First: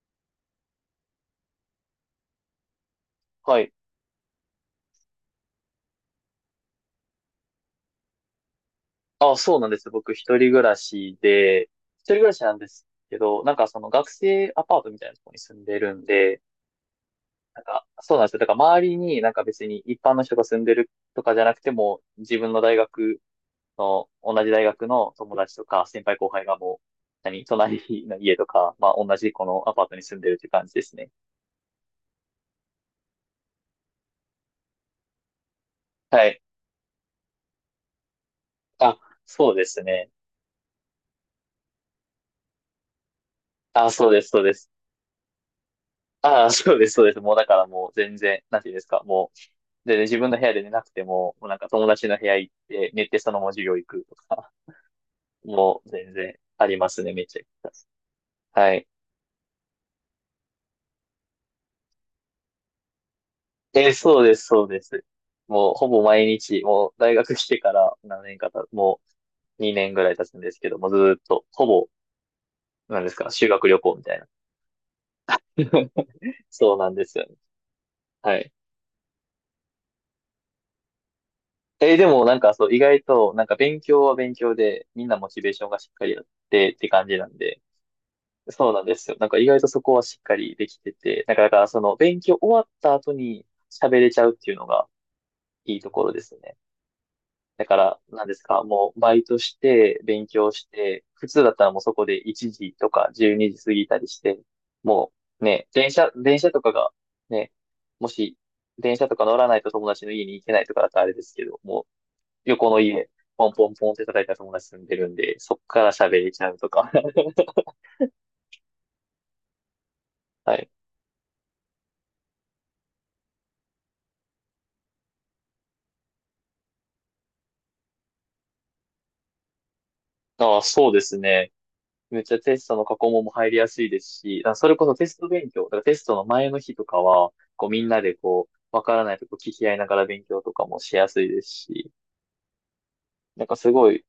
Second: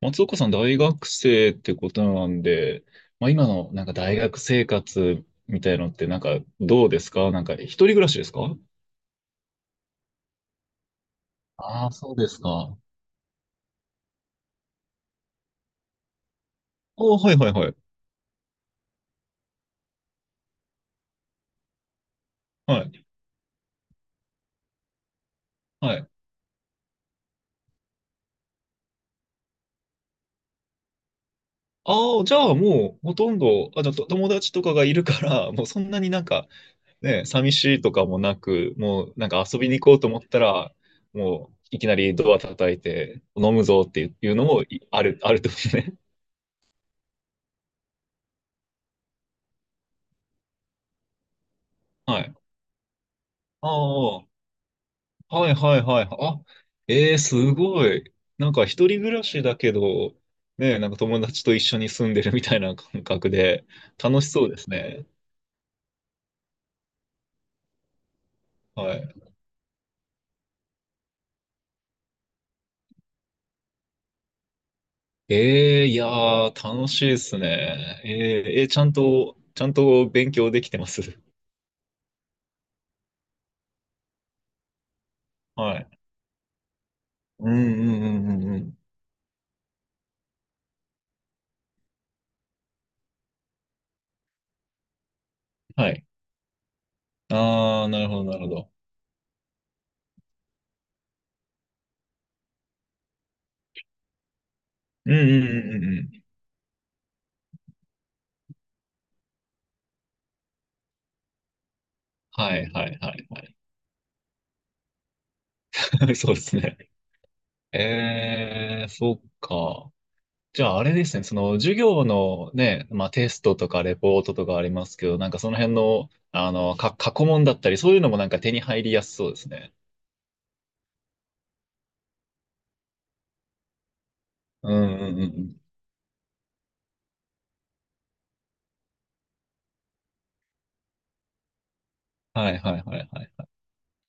松岡さん、大学生ってことなんで、まあ、今はのい。なんか大学生活みたいのってなんかどうですか？なんか一人暮らしですか？あ、そうなんです。僕、一人暮らしで、ああー、一そ人う暮でらすしか。なんであすけど、なんかその学生アパートみたいなところに住んでるんで、あ、はいはいなんはい。か、そうなんですよ。だから周りになんか別に一般の人が住んでるとかじゃなくても、自分の大はい。学の、同じ大学の友達とか、は先い。輩後輩がもう、何、隣の家とか、まあ同じこのアパートに住んでるっていう感じですね。ああ、じゃあもうほとんど、あ、じゃあと友達とかがいるから、もうそんなになんはい。かね、寂しいとかもなく、あ、もうなんかそう遊でびにす行こうとね。思ったら、もういきなりドア叩いて飲むぞあ、っそてうでいす、うそうのでもす。いあるってことね。あ、そうです、そうです。もうだからもう全然、なんていうんですか、もう、でね、自分の部屋で寝なくても、もうなんか友達のは部い。屋行って、寝てそのまま授あ業行くとあ、か、はいはもいうはい。全然あ、ありますね、めすちゃくちごい。なんゃ。かは一い。人暮らしだけど、ね、なんか友達と一緒に住んでるみたいな感覚で、楽そうしです、そうでそうすです。ね。もうほぼ毎日、もう大学来てから何年かた、はもい。う2年ぐらい経つんですけども、ずーっと、ほぼ、なんですか、修学旅行みたいな。えー、いや ー、そう楽なんしでいですよね。すね。えはい。ー、ちゃんと勉強できてます？でもなんかそう、意外と、なんか勉強は勉強で、みんなモチベー ションがはしっい。かりあってって感じなんうんで、うんうんうんうそうん。なんですよ。なんか意外とそこはしっかりできてて、なんかだからその勉強終わった後に喋れちゃうっていうのがいいはとこい。ろですね。だかあー、ら、なるなほどんでなするほか、ど。もうバイトして、勉強して、普通だったらもうそこで1時とか12時過ぎたりして、うもんううんうね、んうんうん。電車とかがね、もし電車とか乗らないと友達の家に行けないとかだったらあれですけど、もうは横いのはい家、はいポはンポンポンって叩いたら友達住んでるんで、そっい。から喋 れそうでちゃすうとね。か。えー、そっか。はじい。ゃああれですね、その授業のね、まあテストとかレポートとかありますけど、なんかその辺の、あの、過去問だったり、そういうのもなんか手に入りやすそうですね。ああ、そうですね。めっちゃテストの過去問も入りやすいですし、だからそうれこそんテうスんうんうト勉ん。強、だからテストの前の日とかは、こうみんなでこう、わからないとこ聞き合いながら勉強とかもしやすいですし、はいはいはいはなんい。かすごい、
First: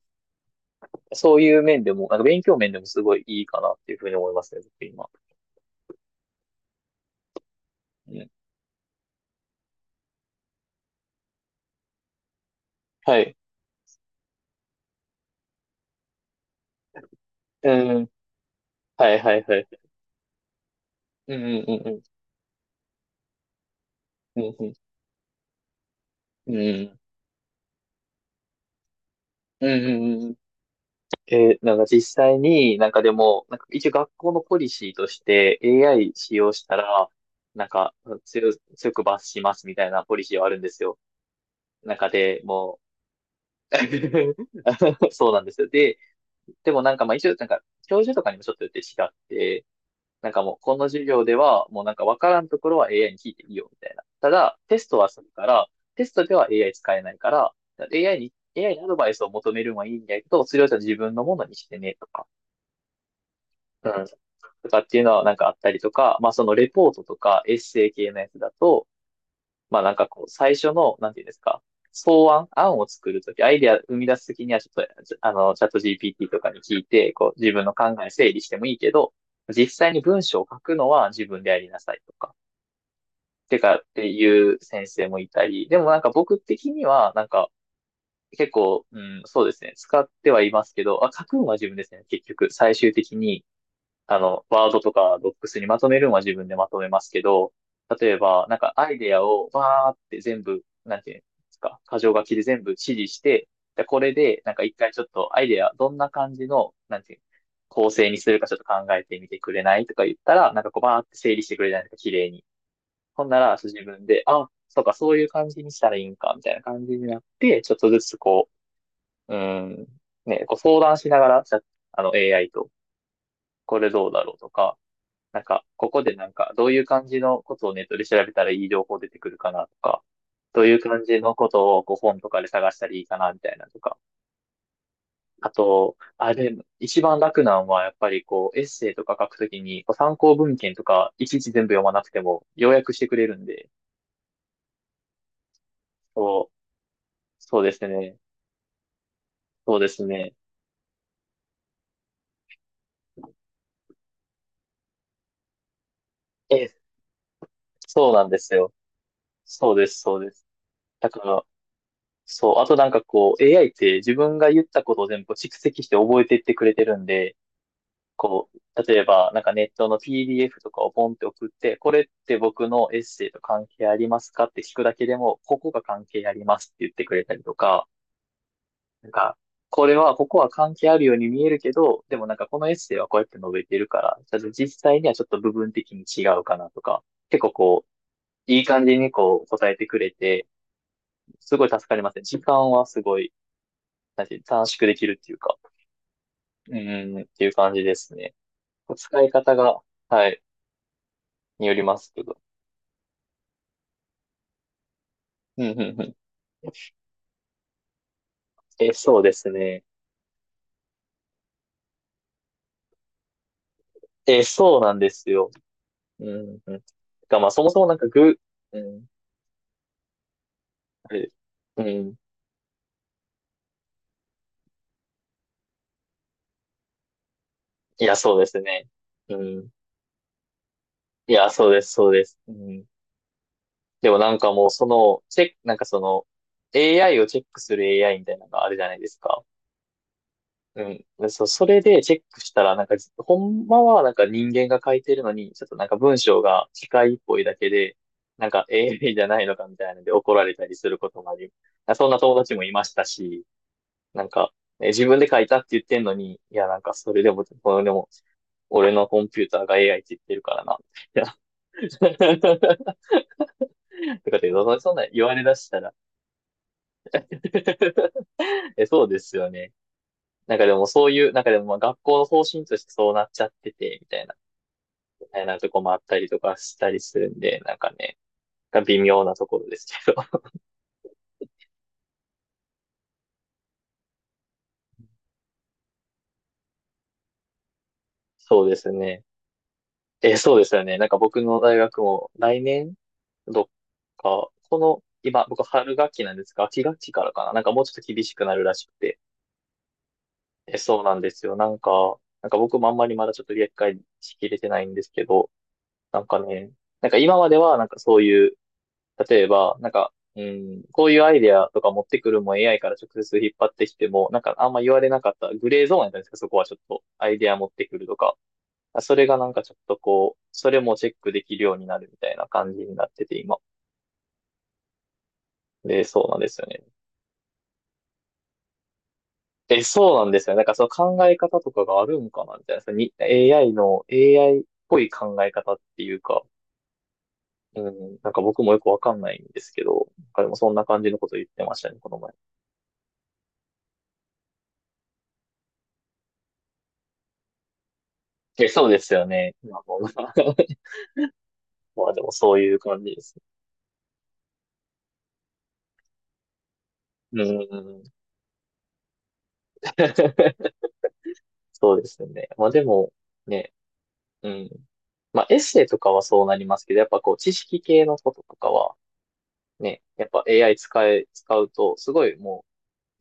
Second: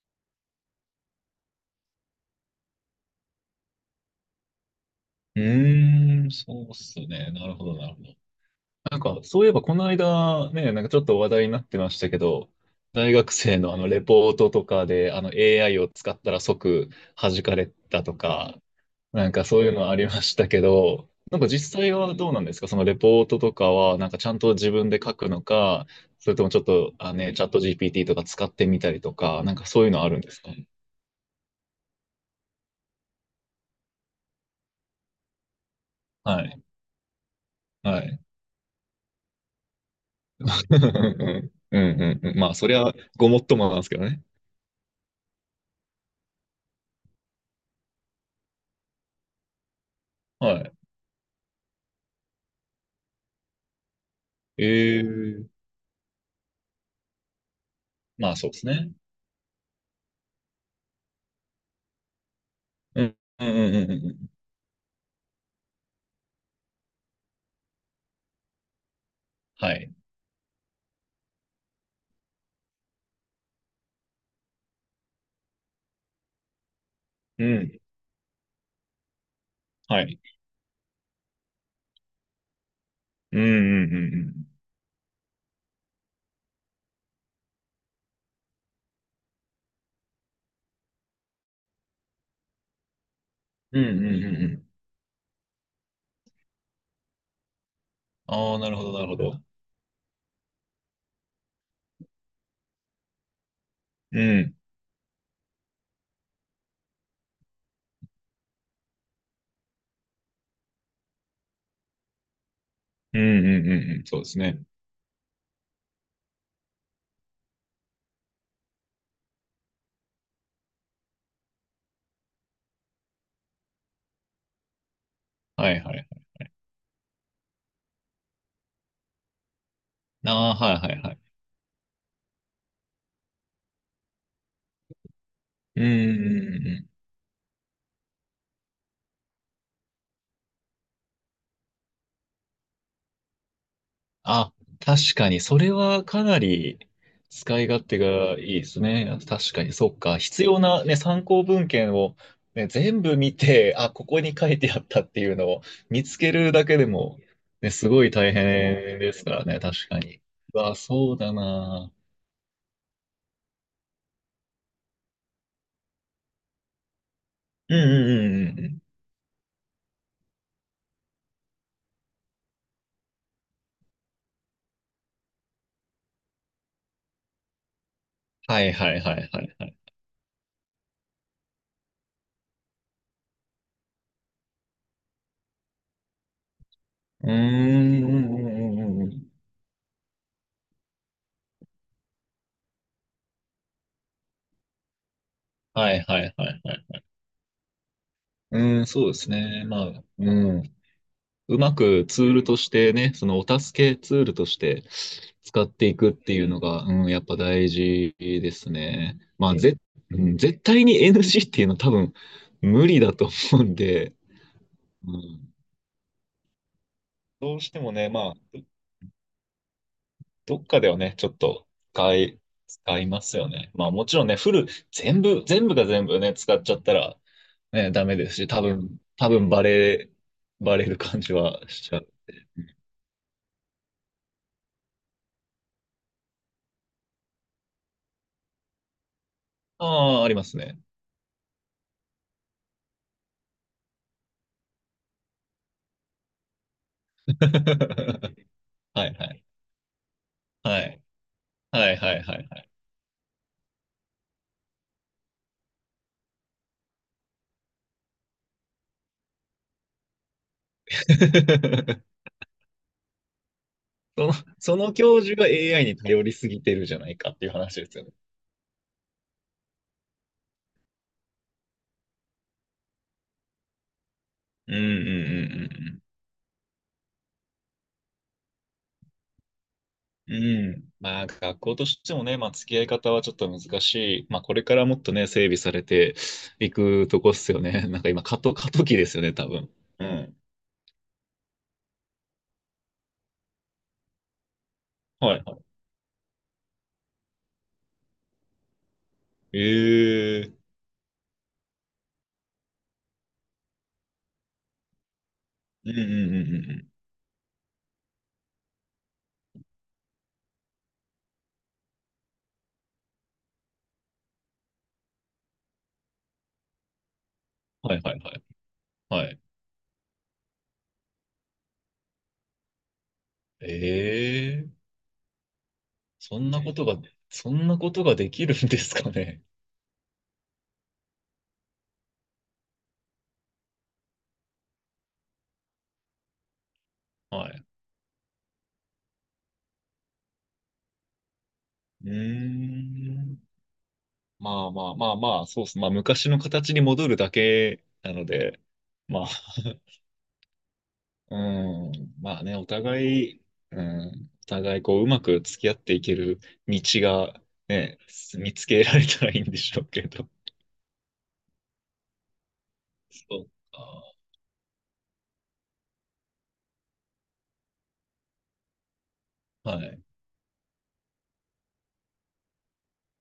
そういう面でも、なんか勉強面でもすごいいいかなっていうふうに思いますね、僕今。うーん、そうっすね。なるほどなるほうど。ん。なんかそういえばこの間ね、なんかちょっと話題になってましたけど、大は学い。生のあのレポートとかであの AI を使ったら即弾かれうたん。とか、はいなんはいかはそうい。いうのはありましたけど、うなんんかう実んう際はんどうなんですか？そのレポートとかは、なんかちゃんうん。うとんう自ん。分で書くのか、それともうんちょっうと、ん。あ、ね、チャット GPT とか使ってみたりとか、なんかうそうんいううのあるんんうでんすか？なんか実際になんかでも、なんか一応学校のポリシーとして AI 使は用い。したら、なんかはい。強く罰しますみたいなポリシーはあるんですよ。うん中うんうん。でまあ、そりもゃ、ごもっともう なんですけどね。そうなんですよ。で、でもなんかまあ一応なんか教授とかにもちょっとよって違って、なんかはもうい。この授業ではもうなんかわからんところは AI に聞いていいよみたいな。ただテストはするかええ、ら、テストでは AI 使えないから、AI まに、あ、そうです AI にアね。ドバイスを求めるのはいいんだけど、それをじゃあ自分のものにしてねとか。うん。うんうんうんううんうん。ん。とかっていうのはなんかあったりとか、まあそのレポートとかエッセイ系のやつだと、はまあい。なんかこう最初の、なんていうんですか、案を作るとき、アイデア生み出すときにはちょっと、じあの、チャット GPT とかに聞いて、こうう自分のん。考え整理してもいいけど、実際にはい。文章を書くのは自分でやりなさいとか、うんうてかっんうてんうん。いう先生もいたり、でもなんか僕的にはなんか結構、うん、そうですね、使ってはいますけど、あ、書くのは自分ですね、結局、最終的に。うんうんあうんの、うん。ワードとかドックスにまとめるのは自分でまとめますけど、例えば、あなんあ、なかるほアど、イなるデほアど。をわーって全部、なんていうんですか、箇条書きで全部指示して、で、これうで、なんん。か一回ちょっとアイデア、どんな感じの、なんていう、構成にするかちょっと考えてみてくれないとか言ったら、なんかこうバーって整理してくれないとか、綺麗に。うんほんなうら、そんうう自んうん。分そうで、ですあ、ね。そうか、そういう感じにしたらいいんか、みたいな感じになって、ちょっとずつこう、うーん、ね、こう相談しながら、じゃあの AI と、これどうだろうとか、なんか、はいこはこい、でなんか、どういう感じのことをネットで調べたらいい情報出てくるかなとか、ああ、どうはいいうはい感はい。じのことをこう本とかで探したらいいかなみたいなとか。あうと、あれ、ーん。一番楽なんはやっぱりこう、エッセイとか書くときに、こう参考文献とか、いちいち全部読まなくても、要約してくれるんで、あ、確かに、それはかなそう、り使そういで勝す手ね。がいいですね。確かに、そうでそっすか。ね。必要な、ね、参考文献を、ね、全部見て、あ、ここに書いてあったっていうのを見つけるだえ、けでも、ね、すごそいうなん大で変すよ。ですからね、そうで確かす、そに。うです。うわ、だそうかだら、な。そう、あとなんかこう、AI って自分が言ったことを全部蓄積して覚えていってくれてるんで、うんこうんうんうんうん。う、例えば、なんかネットの PDF とかをポンって送って、これって僕のエッセイと関係ありますかって聞くだけでも、ここが関係ありますって言ってくれたりとか、はいはいなんはいか、はいはい。ここは関係あるように見えるけど、でもなんかこのエッセイはこうやって述べてるから、ただ実際にはちょっと部分的に違うかなとか、うー結構こん。うんうう、いいん感うじんうんうにん、こう答えてくれて、すごい助かりますね。時間はすごい、なんていう短縮できるっていうか、はいはいはいはうい。ん、っていう感じですね。うーん、そうで使いす方ね。が、まあ、はうい、ん。うによまりまくすツけーど。ルとしてね、そのお助けツールとして使うっん、うん、ていうくっん。ていうのが、うん、やっぱ大事ですえ、ね。そうですね。うん、絶対に NG っていうのは多分無理だと思うんで、え、そうなんでうすよ。ん、うん、うん。が、まあ、どうそしもてそももなんかね、まあ、ぐ、うん、どっかではあね、ちれょっとうん。使い、使いますよね。まあもちろんね、全部が全部ね、使っちゃったら、ね、いダや、メでそすうでし、すね。多う分バん。レ、バレる感いじや、はそうでしす、ちゃう。そうです。うん。でもなんかもう、その、チェック、なんかその、AI をチェックする AI みたいなのがあるじゃないですか。ああ、ありますね。うん。でそう、それでチェックしたら、なんか、ほんまはなんか人間が書いてるのに、ちょっとなんか文章が機械っぽいだけで、なんか はい AI じはゃないい。のかみたいなので怒られたりはするい。こともあり、はいそんはないは友い達はもい。いましたし、なんか、え自分で書いたって言ってんのに、いや、なんかそれでも、これでも、俺のコンピューターが AI って言ってるからな、みたいな。そとの、かって、そそそのんなん教言わ授れが だした AI ら に頼りすぎてるじゃないかっていう話ですよね。え、そうですよね。なんかでもそういう、なんかでもまあ学校の方針としてそうなっちゃってて、みたいな。うんうたいなとこもあっんたりとかしたりするんで、なんかね、微妙なところですけど。うんうん うん。うん。まあ学校としてもね、まあ付き合い方はちょっと難しい。まあこれからもっとね、整備されていくとこっすよね。なんか今そう過で渡す期ですね。よね、多分。うん。え、そうですよね。なんか僕の大学も来年どっか、この、はい今、は僕春学期なんですが、秋学期からかな。なんかもうちょっと厳しくなるらしくて。い。ええ、え、そうなんですよ。なんか、僕もあんまりまだちょっと理解しきれてないんですけど、うんうんなんうんかうね、んうん。なんか今まではなんかそういう例えば、なんか、うん、こういうアイデアとか持ってくるも AI から直接引っ張ってきても、なんかあんま言われなかったグレーゾーンやったんですか、そこはちょっとアイデア持ってはくいるはといはか。い。あそれはがい。なんかちょっとこう、それもチェックできるようになるみたいな感じになってて今。ええ、で、そうなそんでんすなよこね。とが、そんなことができるんですかね。え、そうなんですよね。なんかその考え方とかがあるんかなみたいな。そのに AI の AI っぽい考え方っていうか、はい。うん、なんか僕もよくわかんないんですけど、彼もそんな感じのこと言ってましたね、うこーの前。ん。まあまあまあまあ、そうっす。まあ昔の形に戻るだけなので、え、そうですまよあ、ね。まあ、もう うまあん、でもまあね、そうおいう互感じですい、うん、お互いこう、うまく付き合っていける道がね。うね、ん。見つけられたらいいんでしょうけど。そうですね。まあでも、そうね、か。うん。まあエッセイとかはそうなりますけど、やっぱこう知識系のこととかは、はね、い。やっぱ AI 使え、使うと、すごいも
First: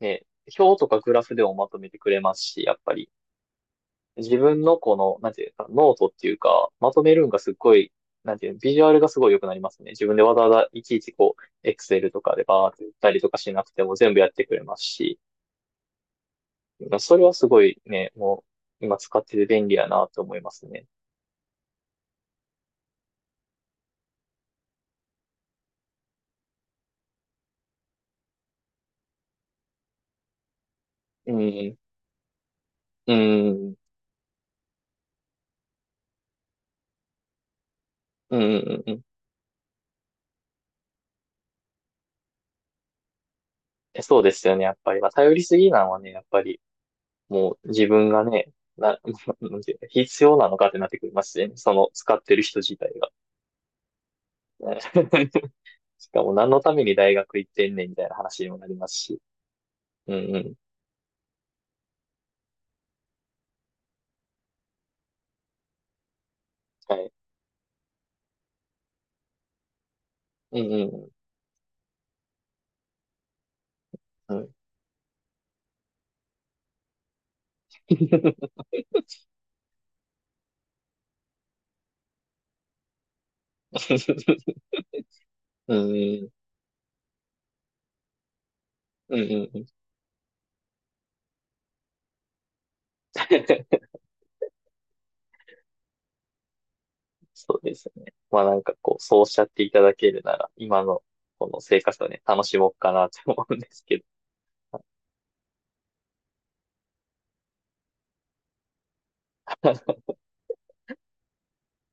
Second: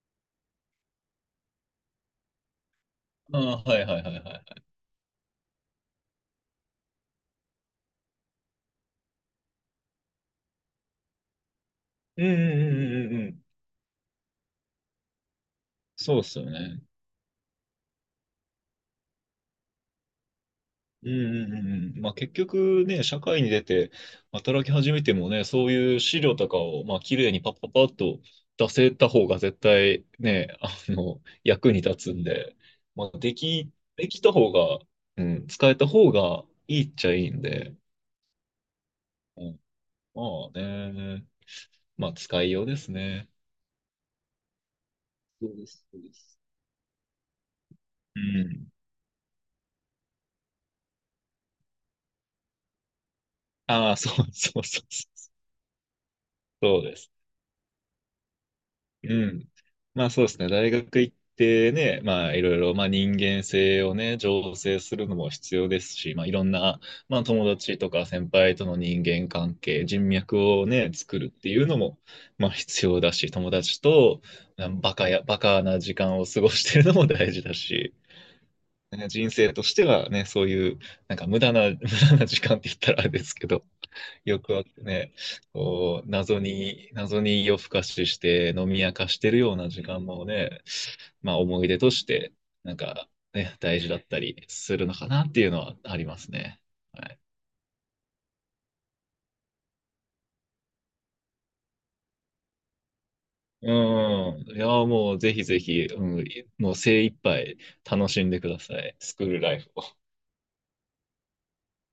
う、ね、表とかグラフでもまとめてくれますし、やっぱりああ、はいはいはいは自分い。のこの、なんていうか、ノートっていうか、まとめるんがすっごい、なんていうの、ビジュアルがすごい良くなりますね。自分でわざわざいちいちこう、Excel とうんうかでバーって打ったんうんうりんうとかん。しなくても全部やってくれますし、そうっすよね。だからそれはすごいね、もう今使ってて便利やなと思いますね。うんうんうんうん。まあ結局ね、社会に出て働き始めてもね、そういう資料とかを、まあ綺麗にパッパッパッと出せた方が絶対ね、あの、う役ん、に立つんで、うん、できた方が、うん、使えた方がいいっちゃいいんで、うん、うんうん。うん、まあね、まあ使いようですね。えそうですよね、やっぱり。まあ、頼りそうすでぎなす、のそはうね、でやっす。ぱり、もう自分うがね、ん。な、なんていうの必要なのかってなってくりますしね。その使ってる人自体が。ああ、そうね そうそうそう。しかも何のたそめうにです。大学行ってんねんみたいな話にもなりますうし。ん。まあうんうそうですね。ん。大学行ってね、まあいろいろ、まあ人間性をね、醸成するのも必要ですし、まあいろんな、はい。まあ友達とか先輩との人間関係、人脈うをね、ん作るっていうのも、まあ必要だし、友達と、うん。うん。バカな時間を過ごしてるのも大事だし、ね、人生としてはね、そういう、なんか無駄な時間って言ったらあれですけど、欲はね、うんこう、うん。謎に夜更かしして飲み明かうしんてるよううん。な時間もね、まあ思い出として、なんかね、大事だったりするのかなっていうのはありますね。はい。そうですね。まあなんかこう、そうおっしゃっていただけるなら、今のこの生活をね、楽しもうかなと思うんでうすけど。ん。いや、もうぜひぜひ、うん、もう精一杯楽しんでください。スクールライフ。